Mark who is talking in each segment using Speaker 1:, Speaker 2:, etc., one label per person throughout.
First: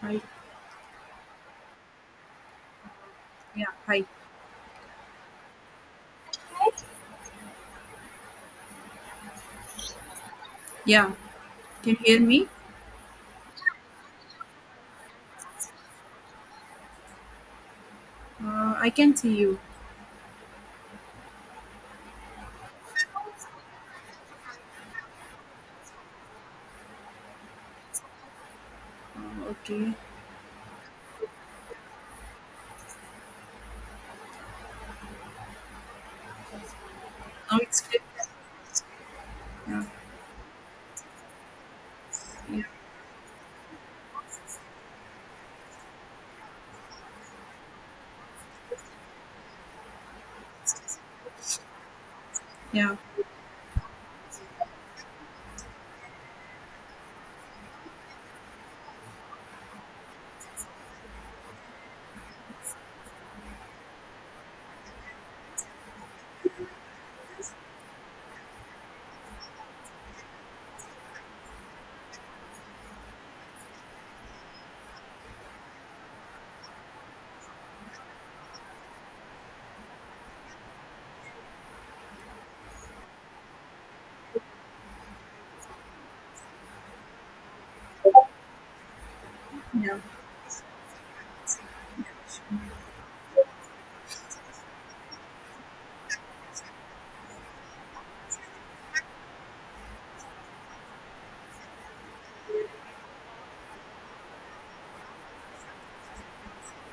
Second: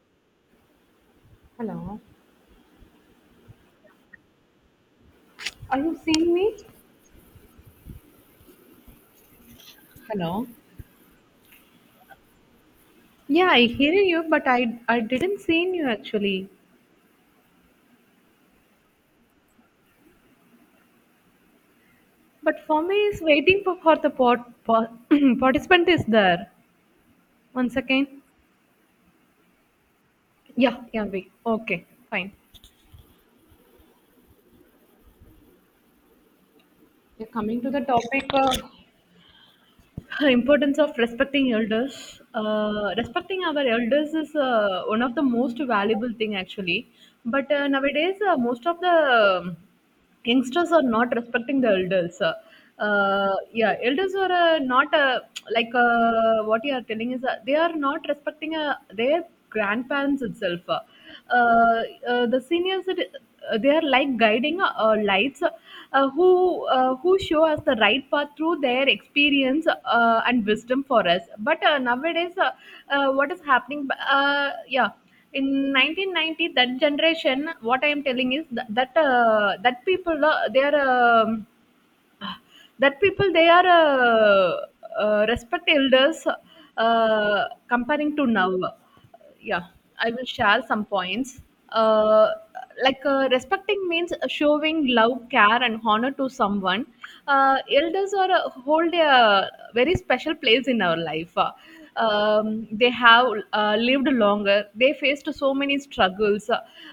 Speaker 1: Hi.
Speaker 2: Hello.
Speaker 1: Yeah. Hi.
Speaker 2: Are you seeing me? Hello.
Speaker 1: Yeah. Can you hear me?
Speaker 2: Yeah, I hear you, but I didn't see you actually.
Speaker 1: I can see you.
Speaker 2: But for me is waiting for the participant is there. One second.
Speaker 1: Okay.
Speaker 2: Yeah, yeah, wait. Okay, fine. Yeah,
Speaker 1: Now
Speaker 2: coming to the
Speaker 1: it's clear.
Speaker 2: topic of
Speaker 1: Yeah.
Speaker 2: importance of respecting elders.
Speaker 1: Yeah.
Speaker 2: Respecting our elders is one of the most valuable thing actually. But nowadays, most of the um, youngsters are not respecting the elders.
Speaker 1: Yeah.
Speaker 2: Yeah, elders are not like what you are telling is they are not respecting their grandparents itself. The seniors, they are like guiding lights who show us the right path through their experience and wisdom for us. But nowadays, what is happening? Yeah in 1990 that generation what I am telling is that that people they are ah, that people they are respect elders uh, comparing to now. yeah
Speaker 1: Yeah.
Speaker 2: I will share some points. uh, Respecting means showing love, care, and honor to someone. Elders are hold a very special place in our life. They have lived longer. They faced so many struggles.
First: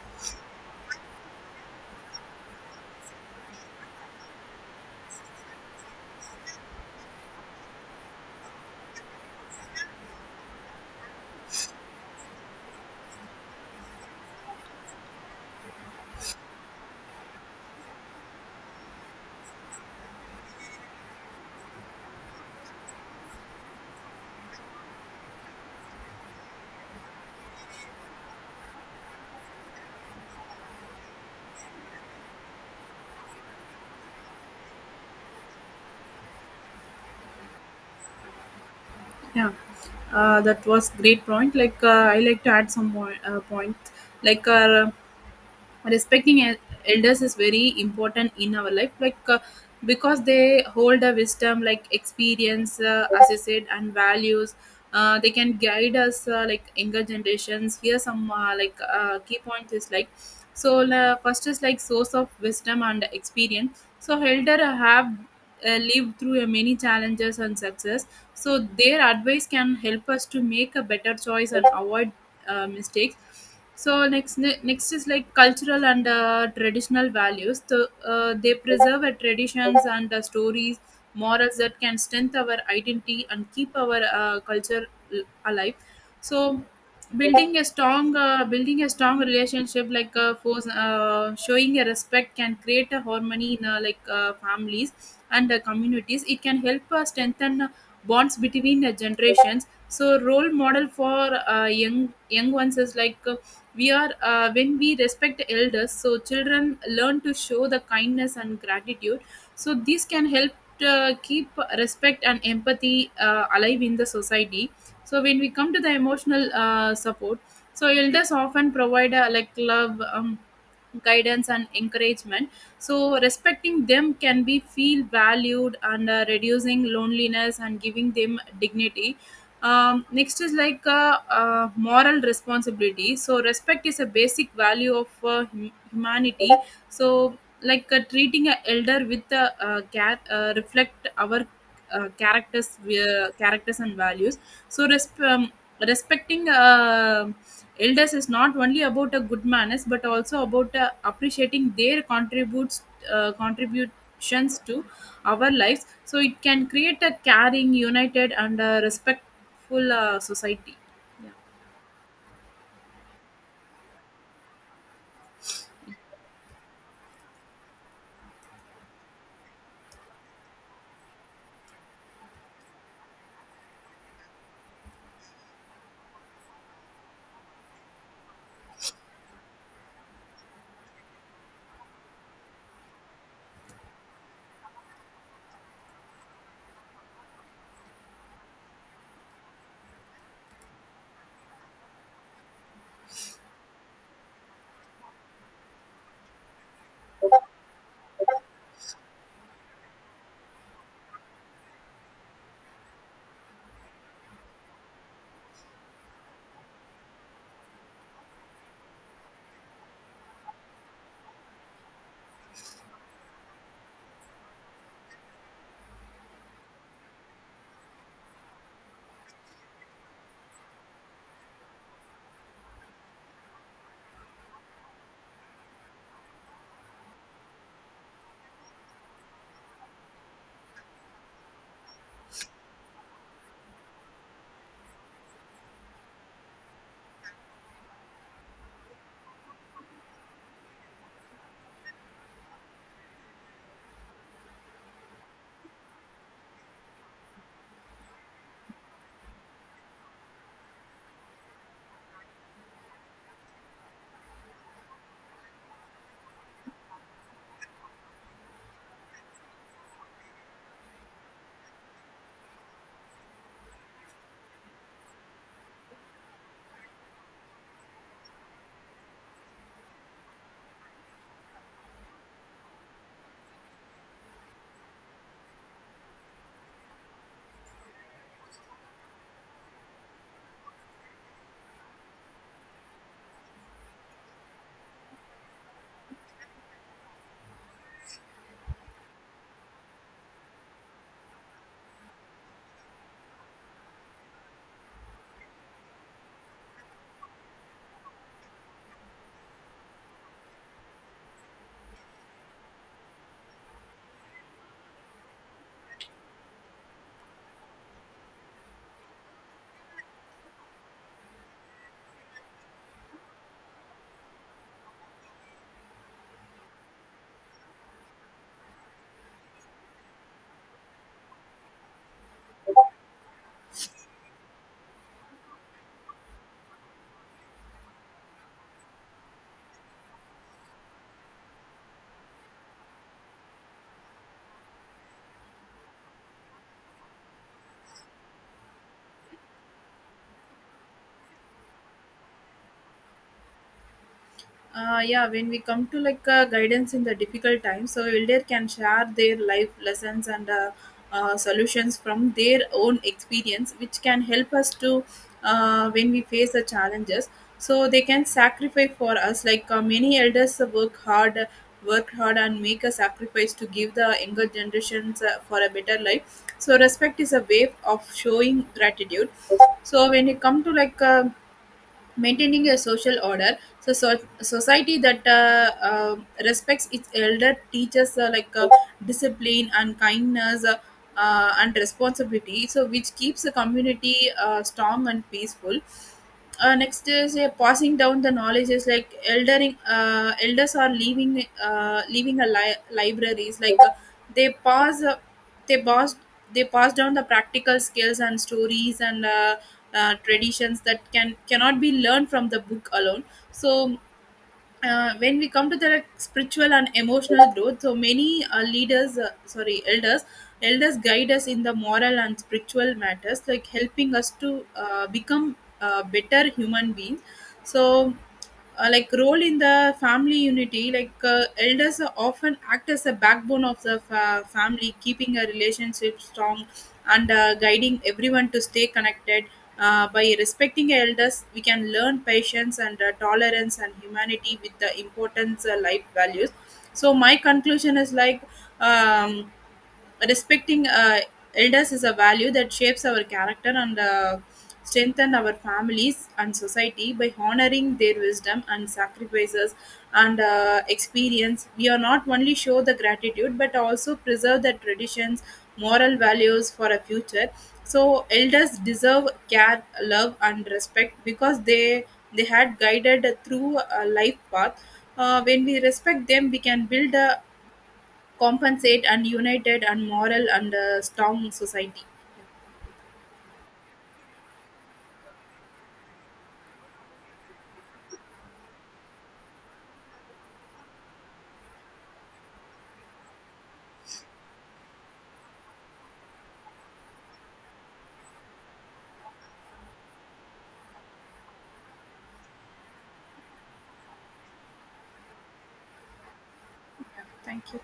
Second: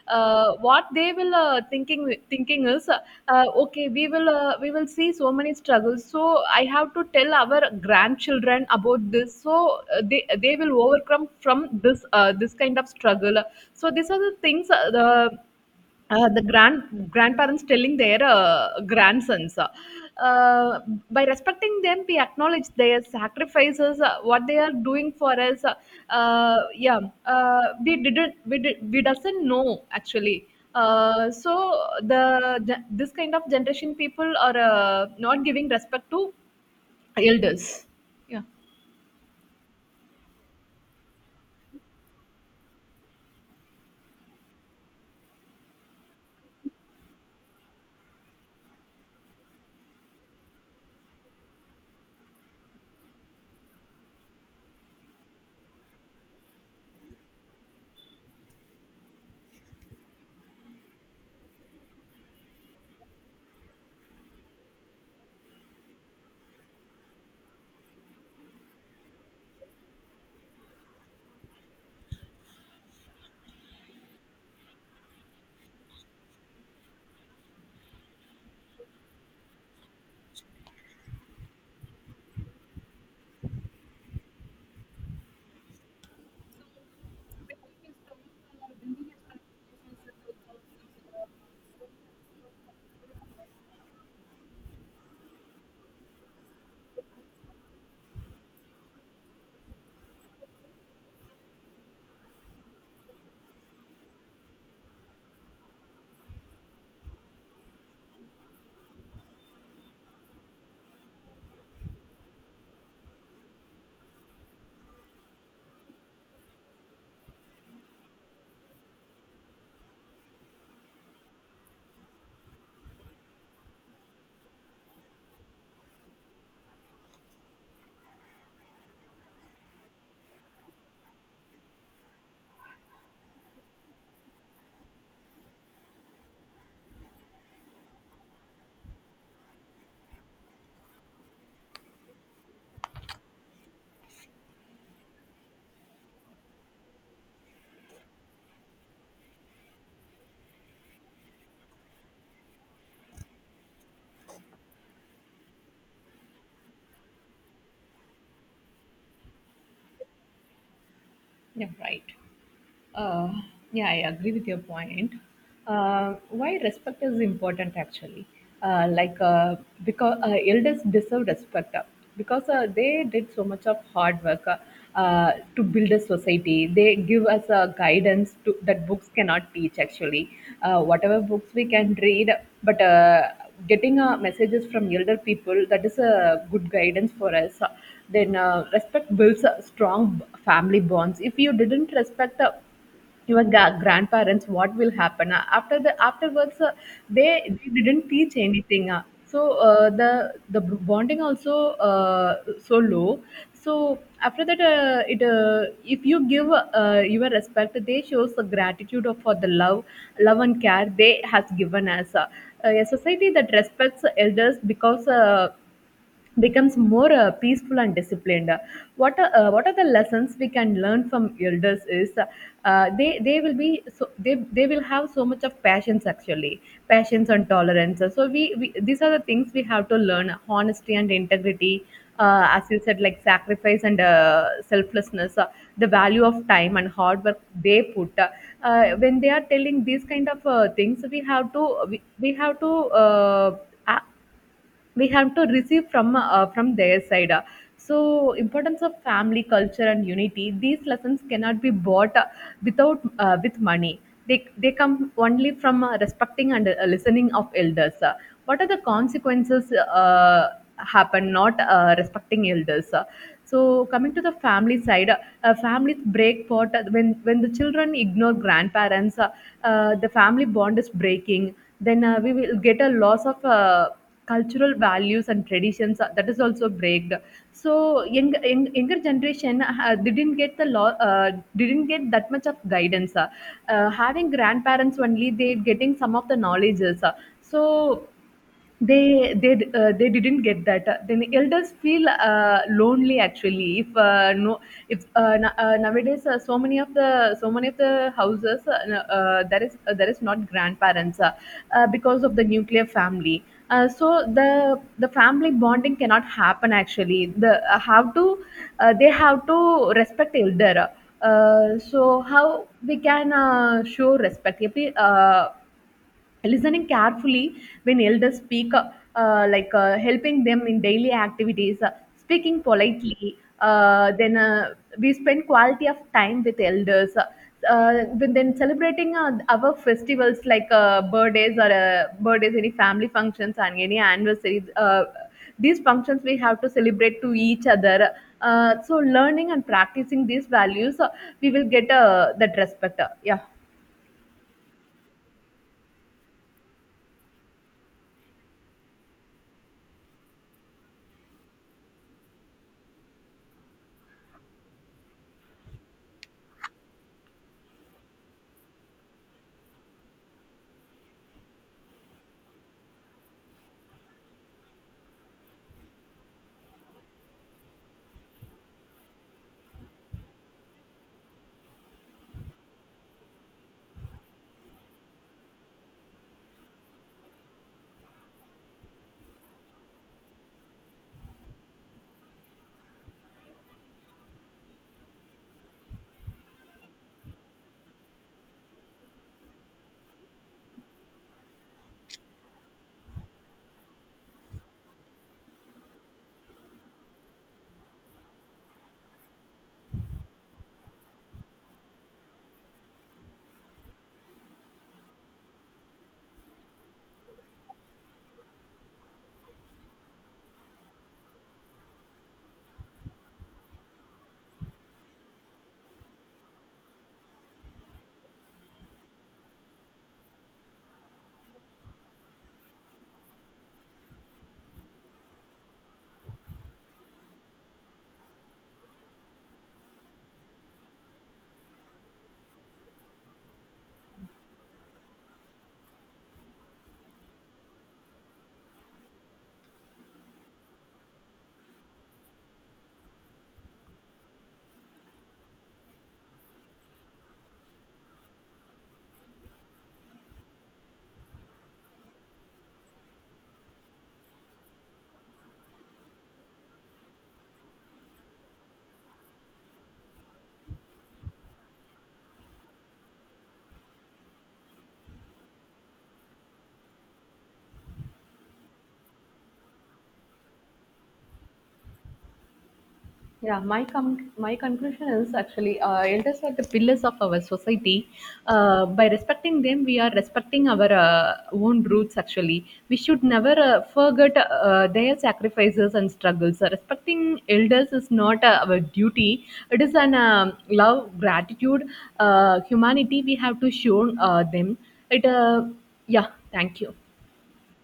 Speaker 2: What they will thinking is, okay, we will see so many struggles. So I have to tell our grandchildren about this. So they will overcome from this kind of struggle. So these are the things the grandparents telling their grandsons. By respecting them we acknowledge their sacrifices what they are doing for us. uh, yeah we didn't we doesn't know actually. So the this kind of generation people are not giving respect to elders. yeah
Speaker 1: Yeah. That was great point. I like to add some more point. Like uh, Respecting elders is very important in our life because they hold a wisdom like experience, as you said, and values. They can guide us, like younger generations here some, key point is like. So first is like source of wisdom and experience, so elder have lived through many challenges and success. So their advice can help us to make a better choice and avoid mistakes. So next, next is like cultural and traditional values. So, they preserve our traditions and stories, morals that can strengthen our identity and keep our culture alive. So building a strong relationship like, showing a respect can create a harmony in, families and communities. It can help strengthen bonds between generations. So role model for young ones is like, we are, when we respect elders, so children learn to show the kindness and gratitude. So this can help keep respect and empathy alive in the society. So when we come to the emotional support, so elders often provide, like love, guidance and encouragement. So respecting them can be feel valued and reducing loneliness and giving them dignity. Next is like, moral responsibility. So respect is a basic value of humanity. So treating an elder with a, cat, reflect our characters and values. So respecting elders is not only about a good manners but also about appreciating their contributes contributions to our lives. So it can create a caring, united and respectful full society. Yeah.
Speaker 2: yeah right. Uh, yeah, I agree with your point. Why respect is important actually? Uh, like uh, because elders deserve respect because they did so much of hard work, to build a society. They give us a guidance to, that books cannot teach actually. Whatever books we can read, but getting messages from elder people that is a good guidance for us. Then respect builds a strong family bonds. If you didn't respect the your grandparents what will happen after the afterwards they, they didn't teach anything, so the bonding also so low. So after that it if you give your respect they shows the gratitude for the love and care they has given us. A society that respects elders because becomes more peaceful and disciplined. What are the lessons we can learn from elders is, they will be so they will have so much of passions actually, passions and tolerance. So we these are the things we have to learn honesty and integrity. As you said, like sacrifice and selflessness, the value of time and hard work they put. When they are telling these kind of things, we have to we have to uh, a- we have to receive from their side. So importance of family culture and unity, these lessons cannot be bought without with money. They come only from respecting and listening of elders. What are the consequences uh, happen not respecting elders? So coming to the family side, families break apart when the children ignore grandparents. The family bond is breaking. Then we will get a loss of cultural values and traditions that is also breaked. So younger generation didn't get the law, didn't get that much of guidance. Having grandparents only they getting some of the knowledges. So they they they didn't get that. Then elders feel lonely actually. If nowadays so many of the so many of the houses, there is not grandparents, because of the nuclear family. So the family bonding cannot happen actually. The how to they have to respect elder. So how we can show respect? If we, listening carefully when elders speak, helping them in daily activities, speaking politely, then we spend quality of time with elders. Uh, uh, when then celebrating our festivals like birthdays, any family functions and any anniversaries, these functions we have to celebrate to each other. So learning and practicing these values, we will get that respect. Yeah
Speaker 1: Yeah, when we come to like, guidance in the difficult times, so elder can share their life lessons and, solutions from their own experience, which can help us to when we face the challenges. So they can sacrifice for us, many elders work hard and make a sacrifice to give the younger generations for a better life. So respect is a way of showing gratitude. So when you come to like, maintaining a social order, so society that respects its elder teaches, discipline and kindness, and responsibility, so which keeps the community strong and peaceful. Next is passing down the knowledge is like eldering, elders are leaving a libraries like, they pass uh, they pass they pass down the practical skills and stories and, traditions that can cannot be learned from the book alone. So when we come to the spiritual and emotional growth, so many leaders sorry elders elders guide us in the moral and spiritual matters, like helping us to become better human beings. So like role in the family unity, elders are often act as a backbone of the family, keeping a relationship strong and guiding everyone to stay connected. By respecting elders, we can learn patience and tolerance and humanity with the importance life values. So my conclusion is like, um, respecting elders is a value that shapes our character and strengthen our families and society by honoring their wisdom and sacrifices and experience. We are not only show the gratitude but also preserve the traditions, moral values for a future. So elders deserve care, love and respect because they had guided through a life path. When we respect them, we can build a compensate and united and moral and a strong society.
Speaker 2: Yeah, my my conclusion is actually elders are the pillars of our society. By respecting them, we are respecting our own roots. Actually, we should never forget their sacrifices and struggles. Respecting elders is not our duty; it is an love, gratitude, humanity we have to show them. It, uh, yeah, Thank you.
Speaker 1: Yeah, thank you.